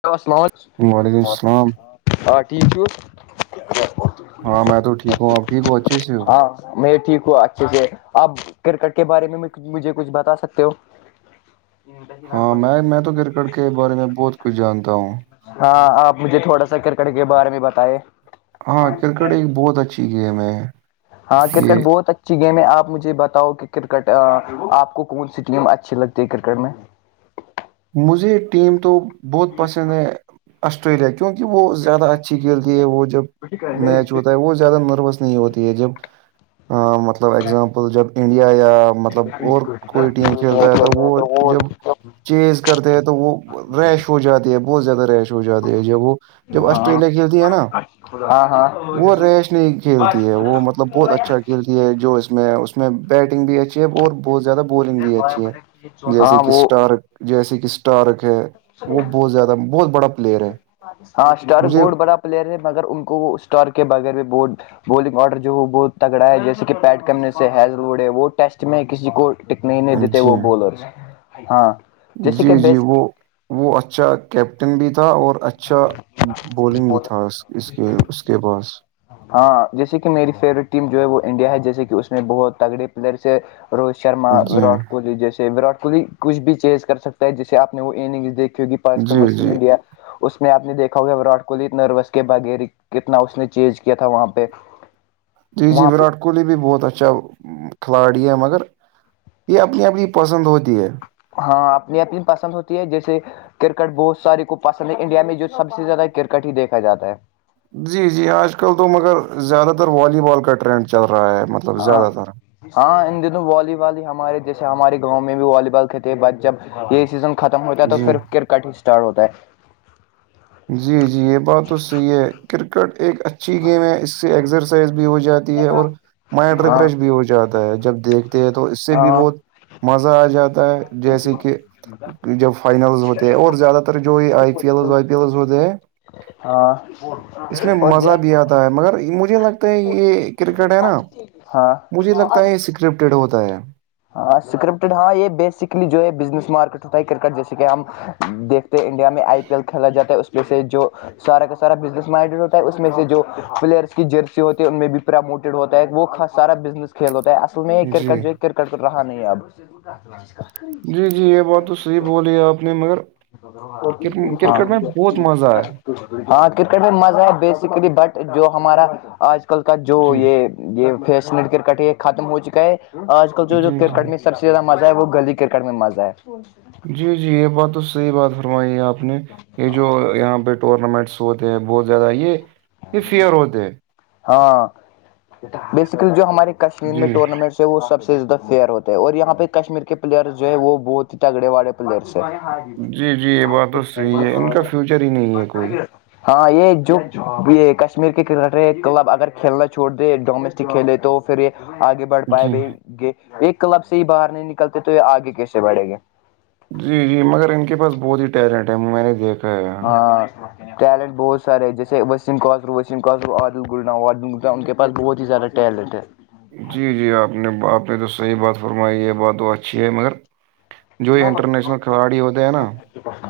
hello السلام وعلیکم السلام علیکم آ ٹھیک چو ہاں میں تو ٹھیک ہوں اب ٹھ ہوں اچھے سے ہو ہاں میں ٹھیک ہوا اچھے سے آپ کرکٹ کے بارے میں مجھے کچھ بتا سکتے ہو [inaudible] ہاں میں میں تو کرکٹ کے بارے میں بہت کچھ جانتا ہوں ہاں آپ مجھے تھوڑا سا کرکٹ کے بارے میں بتائے ہاں کرکٹ ایک بہت اچھی گیم ہے یہ اچی گیم ہے آپ مجھے بتاؤ کہ کرکٹ آپ کو کون سی ٹیم اچھی لگتی ہے کرکٹ میں مجھے ٹیم تو بہت پسند ہے آسٹریلیا کیونکہ وہ زیادہ اچھی کھیلتی ہے وہ جب میچ ہوتا ہے وہ زیادہ نروس نہیں ہوتا یہ جب مطلب اگزامپل جب انڈیا یا مطلب اور کوئی ٹیم کھیلتا ہے تو وہ جب چیز کرتے ہیں تو وہ ریش ہو جاتی ہے بہت زیادہ ریش ہو جاتے ہے جب وہ جب ہاں آسٹریلیا کھیلتی ہے نا ہاں ہاں وہ ریش نہیں کھیلتی ہے وہ مطلب بہت اچھا کھیل یہ ہے جو اس میں اس میں بیٹنگ بھی اچھی ا اور بہت زیادہ بورنگ بھی اچھی ہے جیسے ہاں کہ وہ اسٹارک جیسے کہ اسٹارک ہے وہ بہت زیادہ بہت بڑا پلیئر ہے ہاں اسٹارک مجھے بہت بڑا پلیئر ہیں مگر ان کو وہ اسٹور کے بغیر میں ب بولنگ آرڈر جو ہو وہ بہت تگڑا ہے جیسے کہ پیٹ کمنے سے ہیض لڑے وہ ٹیسٹ میں کسی کو ٹکنے ہی نہیں دیتے جی وہ بولرس ہاں جیسے جی کہ جی بیس وہ وہ اچھا کیپٹن بھی تھا اور اچھا اچھا بولنگ بھی تھا اس اس کے اس کے پاس ہاں جیسے کہ میری فیوریٹ ٹیم جو ہے وہ انڈیا ہے جیسے کہ اس میں بہت تگڑے پلیئرس روہت شرما جی وراٹ کوہلی جیسے وراٹ کوہلی کچھ بھی چیز کر سکتا ہے جیسے آ نے وہ اننگس دیکھی ہوی پاکستان جی ورسز جی انڈیا اس میں آپ نے دیکھا ہوگا وراٹ کوہلی نروس کے بغیر کتنا اس نے چینج کیا تھا وہاں پہ [inaudible] [unintelligible] جی جی وہاں پہ وراٹ کولی بھی بہت اچھا کھلاڑی ہے مگر یہ اپنی اپنی پسند ہوتی ہے ہاں اپنی اپنی پسند ہوتی ہے جیسے کرکٹ بہت سارے کو پسند ہے انڈیا میں جو سب سے زیادہ کرکٹ ہی دیکھا جاتا ہے جی جی آج کل تو مگر زیادہ تر والی بال کا ٹرینڈ چل رہا ہے ملب ہاں ہاں ان دنوں والی بال ہی ہمارے جیسے ہمارے گاؤں میں بھی والی بال کھیتے ہیں بچ جب یہی سیزن ختم ہوتا ہے تو جی پھر کرکٹ ہی اسٹارٹ ہوتا ہے جی جی یہ بات تو صحیح ہے کرکٹ ایک اچا اچھی گیم ہے اس سے ایکسرسائز بھی ہو جاتی ہے اور مائنڈ ہاں ریفریش بھی ہو جاتا ہے جب دیکھ تو اس سے بھی ہاں بہت مزہ آ جاتا ہے جیسے کہ جب فائنلز ہوتے ہیں اور زیادہ تر جو یہ آئی پی ایل و پی کیاز ہوتے ہے ہیں ہاں اس میں اور مزہ بھی آتا ہے مگر مجھے لگتا ہے یہ کرکٹ ہے نا ہاں مجھے لگتا ہے یہ اسکرپٹیڈ ہوتا ہے ہاں اسکرپٹڈ ہاں یہ بیسکلی جو ہے بزنس مارکیٹ ہوتا ہے کرکٹ جیسے کہ ہم دیکھتے انڈیا میں آئی پی ایل کھیلا جاتا ہے اس میں سے جو سارا کا سارا بزنس مائنڈیڈ ہوتا ہے اس میں سے جو پلیئرس کی جرسی ہوتی ہے ان میں بھی پرموٹ ہوتا ہے وہ سارا بزنس کھیلو تو اصل م جی کررکٹ ج کرکٹ ر رہاہان آب جی جی یہ بات تو صحیح بولی ہے آپ نے مگر [unintelligible] کرکٹ میں بہت مزہ ہے ہاں کرکٹ میں مزہ ہے بیسیکلی بٹ جو ہمارا آج کل کا جو جی یہ یہ فیشنٹ کرکٹ یہ ختم ہو چکا ہے آج کل جو جو جی جی کرکٹ میں سب سے زیادہ مزہ ہے وہ گلی کرکٹ میں مزہ ہے جی جی یہ بات تو صحیح بات فرمائی ہے آپ نے یہ جو یہاں بی ٹورنامنٹس ہوتے ہیں بہت زیادہ یہ یہ فیئر ہوتے ہیں ہاں بیسیکلی جو ہماراری کشمیر میں جی ٹورنامنٹس وہ سب سے زیادہ فیئر ہوتے ہے اور یہاں پہ کشمیر کے پلیئر جو ہے وہ بہت ہی تگڑے والے پلیئرس ہے جی جی یہ بات تو صحیح ہے ان کا فیوچر ہی نہیں ہے کوئی ہاں یہ جو یہ کشمیر کے کرکٹر کلب اگر کھیلنا چھوڑ دے ڈومیسٹک کھیلے تو پھر یہ آگے بڑھ پائے جی بھائی یہ ایک کلب سے ہی باہر نہیں نکلتے تو یہ آگے کیسے بڑھیں گے جی جی مگر ان کے پاس بہت ہی ٹیلنٹ ہے میں نے دیکھا ہے یہاں ہاں ٹیلنٹ بہت سارے جیسے وسیم کوسرو وسیم کوسرو عدل گڈنا و عل گ ان کے پس بہت ہی زیاارہ ڈلڈے جی جی آپ نے آپ نے تو صحیح بات فرمائی یہ بات تو اچھی ہے مگر جو انٹرنیشنل کھلاڑی ہوتے ہیں نا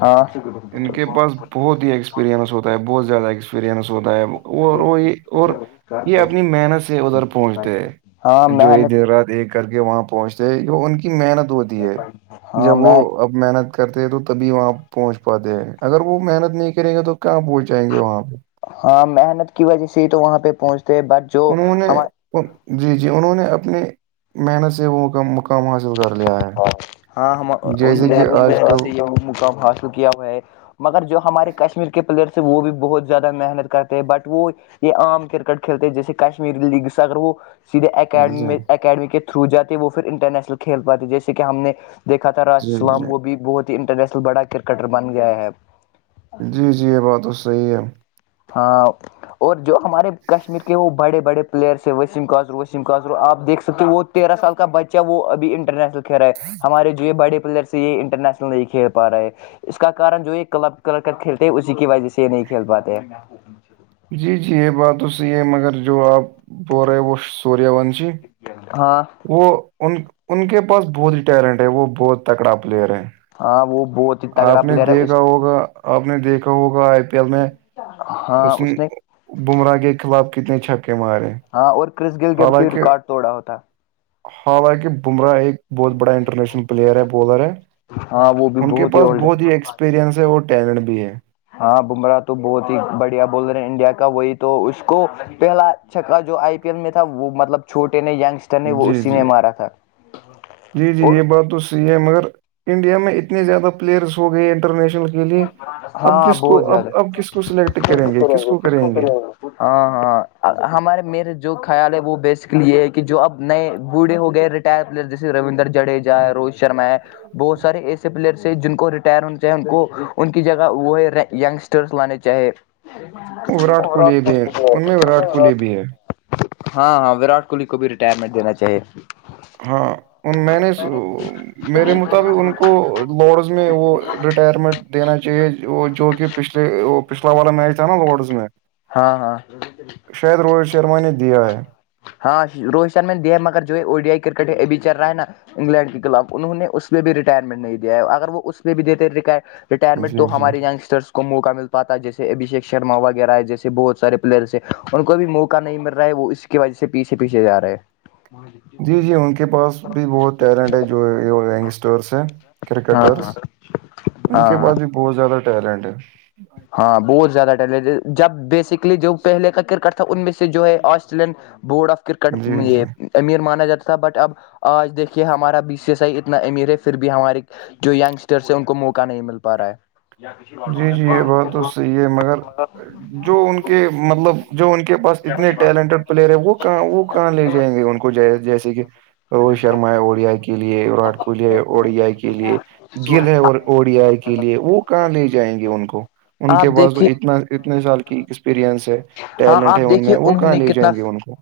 ہاں ان کے پاس بہت ہی ایکسپیریئنس ہوتا ہے بہت زیادہ ایکس ہوتا ہے وہ یہ اور یہ اپنی محنت سے ادھر پہنچتے ہاں ہے جو ایک محنت دیر رات ایک کر کے وہاں پہنچتے جو ان کی محنت ہوتی ہے ہاں جب وہ محنت اب محنت کرتے ہیں تو تبھی وہاں پہنچ پاتے ہیں اگر وہ محنت نہیں کریں گے تو کہاں پہنچ جائیں گے وہاں پہ ہاں محنت کی وجہ سے ہی تو وہاں پہ پہنچتے ہیں بٹ جو انہوں نے ہم جی جی انہوں نے اپنی محنت سے وہ کام کام حاصل کر لیا ہے ہاں انہوں جیسے کہ نے آج کل سے یہ مقام حاصل کیا ہو ہے مگر جو ہمارے کشمیر کے پلیئرس ہیں وہ بھی بہت زیادہ محنت کرتے ہیں بٹ وہ یہ عام کرکٹ کھیلتے جیسے کشمیری لیگ اگر وہ سیدھے اک جی اکیڈمی کے تھرو جاتے وہ پھر انٹرنیشنل کھیل پاتے جیسے کہ ہم نے دیکھا تھا راشد جی سلام جی وہ بھی بہت ہی انٹرنیشنل بڑا کرکٹر بن گیا ہے جی جی یہ بات تو صحیح ہے ہ اور جو ہمارے کشمیر کے وہ بڑے بڑے پلیئرس ہے وسیم کاجرو وسیم کاجرو آپ دیکھ سکتے ہو وہ تیرہ سال کا بچہ ہے وہ اب انٹرنیشنل کھیل رہ ہے ہمارے جو یہ بڑے پلیئرس یہ انٹرنیشنل نہیں کھیل پا رہے اس کا کن جو یہ کلب کر کر کھیلتے ہیں اسی کی وجہ سے یہ نہیں کھیل پاتے جی جی یہ بات تو صحیح ہے مگر جو آپ بول رہے ہیں وہ سوریہ ونشی ہاں [unintelligible] وہ ان ان کے پاس بہت ہی ٹیلنٹ ہے وہ بہت تکڑا پلیئر ہے ہاں وہ بہت ہی تگڑا آپ نے پلیئر ہے اس دیکھا ہوگا آپ نے دیکھا ہوگا آ میں ہاں اس نے بمراہ کے خلاف کتنے چھپکے مارے ہاں اور کرس گل جب کی ریکارڈ توڑا ہوتا ہاں باقی بمراہ ایک بہت بڑا انٹرنیشنل پلیئر ہے بالر ہے ہاں وہ بھی ان کے پاس اولڈ بہت ہی ہے ایکسپییرئنس ہے اور ٹیلنٹ بھی ہے ہاں بمراہ تو بہت ہی بڑھیا بول رہے ہیں انڈیا کا وہی تو اس کو پہلا چکا جو آئی پی ایل میں تھا وہ مطلب چھوٹے نے یگسٹر نے وہ جی اسی جی نے مارا تھا جی جی اور یہ بات تو ہے مگر انڈیا میں اتنے زیادہ پلیئرس ہو گئے انٹرنیشنل کے کے لیے اب ہاں کس کو بہت اب زیادہ اب کس کو سلیکٹ کریں گے کس کو کریں گے ہاں ہاں ہمارے میرے جو خیال ہے وہ بیسکلی یہ ہے کہ جو اب نئے بوڑھے ہو گئے پلیر جسے رویندر چڑے جا روہت شرما ہے بہت سارے ایسے پلیئرس ہے جن کو ریٹائر ہونا چاہے ان کو ان کی جگہ وہ ہے ینگسٹرس لانے چاہے [inaudible] وراٹ کوہلی بھی ہے ان میں وراٹ کوہلی بھی ہے ہاں ہاں ورٹ کوہلی کو بھی ریٹائرمنٹ دینا چاہیے ہاں میں نے میرے مطابق ان کو بڈز میں وہ ریٹائرمنٹ دینا چاہیے وہ جو کہ پچھلے وہ پچھلا والا میچ تھا نا لارڈز میں ہاں ہاں شاید روہت شرما نے دیا ہے ہاں روہت شرم نے دیا ہے مگر جو ہے او ڈی آئی کرکٹ میں ابھی چل رہا ہے نا انگلینڈ کے خلاف انہوں نے اس میں بھی ریٹائرمنٹ نہیں دیا ہے اگر وہ اس میں بھی دیتے ریٹائرمنٹ جی تو جی ہمارے یونگسٹرس موقع مل پیٹ جیسے ابھیشیک شرم وغیرہ ہے جیسے بہت سارے پلیئرس ہیں ان کو بھی موقع نہیں مل رہا ا ہے وہ اس کی وجہ سے پیچھے پیچھے جا رہے ہیں جی جی ان کے پاس بھی بہت ٹیلنٹ ہے جو ینگسٹرس ہے ہاں ہاں ان ہاں کے ہاں پاس بھی بہت زیادہ ٹیلنٹ ہے ہاں بہت زیادہ ٹلنٹ جب بیسکلی جو پہلے کا کرکٹ تھا ان میں سے جو ہے آج چلڈ بورڈ آف کررکٹ جی جی یہ امیر مانا جاتا تھا بٹ اب آج دیکھیے ہمارا بی سی ایس آئی اتنا امیر ہے پھر بھی ہماریے جو ینگسٹرس ہیں ان کو موقع نہیں مل پا رہا ہے جی جی یہ بات تو صحیح ہے مگر جو ان کے مطلب جو ان کے پاس اتنے ٹیلنٹیڈ پلیئر ہے وہ کہاں وہ کہاں لے جائیں گے ان کو ج جیسے کہ روہت شرما ہے او ڈی آئی کے لیے وراٹ کوہلی ہے او ڈی آئی کے لیے گل ہے اور او ڈی آئی کے لیے وہ کہاں لے جائیں گے ان کو ان کے آپ پاس تو دیکھیے اتنا اتنے سال کی ایکسپیرئنس ہے ہاں ٹیلنٹ ہے آپ ان میں دیکھیے وہ انہوں کہاں نے لے کتنا جائیں گے ان کو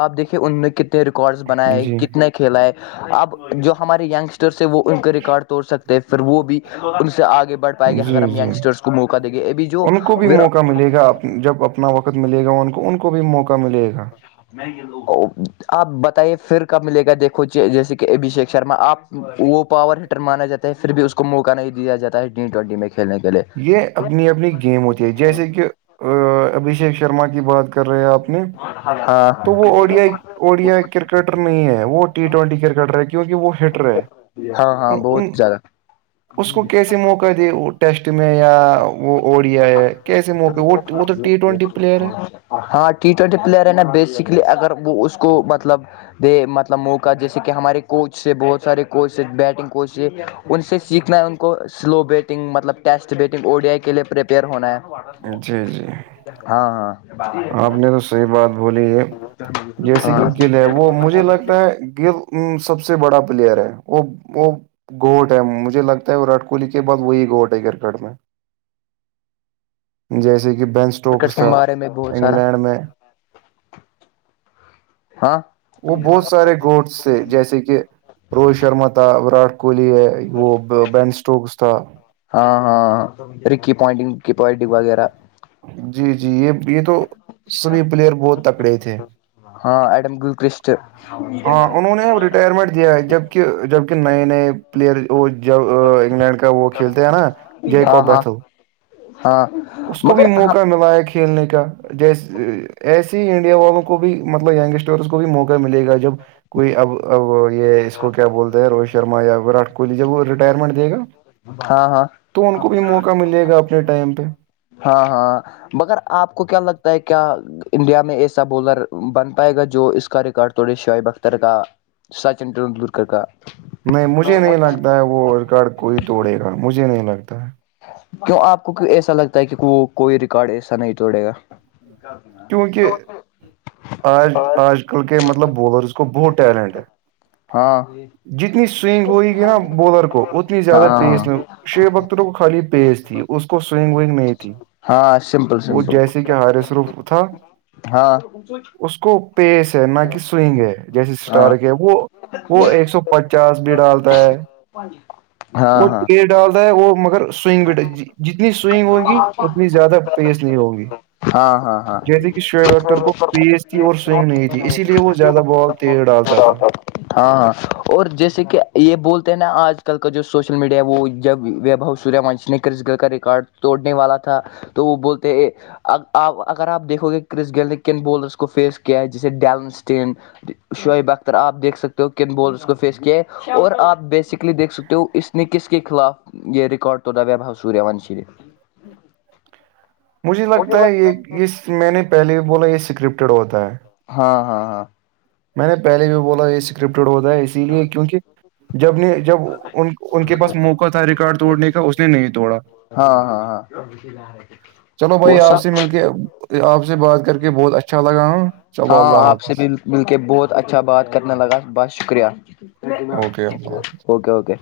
آپ دیکھیے ان میں کتنے ریکارڈس بنائے جی کتنے کھیلا ہے اب جو ہمارے یینگسٹرس ہیں وہ ان کے ریکارڈ توڑ سکتے ہیں پھر وہ بھی ان سے آگے بڑھ پائے گے اگر جی ہم جی یگسٹرس کو موقع دیں گے ابھی جو ان کو بھی موقع ملے گا آپ کو جب اپنا وقت ملے گا ان کو ان کو بھی موقع ملے گا آپ بتائیے پھر کب ملے گا دیکھو جیسے کہ ابھیشیک شرما آپ وہ پاور ہیٹر مانا جاتا ہے پھر بھی اس کو موقع نہیں دیا جاتا ہے ٹی ٹوینٹی میں کھیلنے کے لیے یہ اپنی اپنی گیم ہوتی ہے جیسے کہ ابھیشیک شرما کی بات کر رہے ہیں آپ نے ہاں تو وہ O D I O D I cricketer نہیں ہے وہ ٹی ٹوینٹی کرکٹر ہے کیونکہ وہ ہٹر ہے ہاں ہاں ان- بہت ان- زیادہ اس کو کیسے موقع دے وہ ٹیسٹ میں یا وہ اوڈیا ہے کیسے موقع وہ وہ تو ٹی ٹوینٹی پلیئر ہے ہاں ٹی ٹوینٹی پلیئر ہے نا بیسکلی اگر وہ اس کو مطلب دے مطلب موقع جیسے کہ ہمارے کوچ سے بہت سارے کوچ بیٹنگ کوچ سے ان سے سیکھنا ہے ان کو سلو بیٹنگ مطلب test batting O D I کے لیے پریپیئر ہونا ہے جی جی ہاں ہاں آپ نے تو صحیح بات بولی ہے جیسے ہاں کہ گل ہے وہ مجھے لگتا ہے گل ا سب سے بڑا پلیئر ہے وہ وہ گوٹ ہے مجھے لگتا ہے وراٹ کوہلی کے بعد وہی گوٹ ہے کرکٹ میں ج [unintelligible] [inaudible] جیسے کہ بینچ کرکٹ کے بارے میں بہت سارا ہم میں ہاں وہ بہت سارے گوٹ تھے جیسے کہ روہت شرما تھا وراٹ کوہلی ہے وہ بین اسٹوکس تھا ہاں ہاں ہ رکی پوائنٹنگ وکی پوائنٹنگ وغیرہ جی جی یہ یہ تو سبھی پلیئر بہت تکڑے تھے گلکسٹ ہاں انہوں نے اب ریٹائرمنٹ دیا ہے جبک جبک نئے نئے پلیئر وہ جب انگلینڈ کا وہ کھیلتے ہیں نا ہاں جیکو ہاں بیتھل ہاں اس کو بھی مگر ہاں موقع ملا ہے کہ کھیلنے کا جیس ایسے ہی انڈیا والوں کو بھی مطلب یگسٹر اور اس کو بھی موقع ملے گا جب کوئی اب اب یہ اس کو کیا بولتے ہیں روہت شرما یا وراٹ کوہلی جب وہ منٹ دے گا ہاں ہاں تو ان کو بھی موقع ملے گا اپنے ٹائم پہ ہاں ہاں مگر آپ کو کیا لگتا ہے کیا انڈیا میں ایسا بولر بن پائے گا جو اس کا ریکارڈ تھڑے شعیب اختر کا سچن ندولکر کا نہیں مجھے نہیں لگتا ہے وہ ر کارڈ کوئی توڑے گا مجھے نہیں لگتا ہے کیوں آپ کو ایسا لگتا ہے کہ وہ کوئی ریکارڈ ایسا نہیں توڑے گا کیونکہ تو آج آج کل کے مطلب بولرز کو بہت ٹیلنٹ ہے ہاں جتنی سوئگ ہوئے گی نا بولر کو اتنی زیادہ پیس ہاں میں شیو بکتروں کو خالی پیز تھی اس کو سوگ ونگ نہیں تھی ہاں سمپل سمپل کیا ہارے سروف ا تھا ہاں اس کو پیس ہے نہ کہ سوئگ ہے جیسے ہاں ہاں اسٹارک ہے وہ وہ ایک سو پچاس بھی ڈالتا ہے ہاں وہ چ ڈالتا ہے وہ مگر سوئنگ وٹ جتنی سوئنگ ہوگی اتنی زیادہ پیس نہیں ہوگی ہاں ہاں ہاں جیسے کہ شو ویکٹر کو پیس تھی اور سوئنگ نہیں تھی اسی لیے وہ زیادہ بال تیز ڈالتا تھا ہاں ہاں اور جیسے کہ یہ بولتے ہیں نا آج کل کا جو سوشل میڈیا وہ جب ویب ہاؤس سوریہ ونش نے کرس گل کا ریکارڈ توڑنے والا تھا تو وہ بولتے آپ اگر آپ دیکھو گے کرس گینل نے کن بولرس کو فیس کیا ہے جیسے ڈیلنسٹین شعب اختر آپ دیکھ سک سکتے ہو کن بول اس کو فیس کیا ہے اور آپ بیسکلی دھ سکتے ہو اس نے کس کے خلاف یہ ریکارڈ تودا ویبہ ہوا سوریہان شریف مجھے لگتا ہے اس میں نے پہلے بھی بولا یہ اسکرپٹیڈ ہوتا ہے ہاں ہاں ہاں میں نے پہے بھی بولا یہ اسکرپٹڈ ہوتا ہے اس اس لیے کیونکہ جب نے جب ان کے پاس موقع تھا ریکارڈ توڑنے کا اس نے نہیں توڑا ہاں ہاں ہاں چلو وہ بھائی آپ سے سب مل کے آپ سے بات کر کے بہت اچھا لگا ہوں چلو ہاں اللہ آپ حافظ سے بھی مل کے بہت اچھا بات کرنے لگا بس شکریہ اوکے اللہ حافظ وکےوکے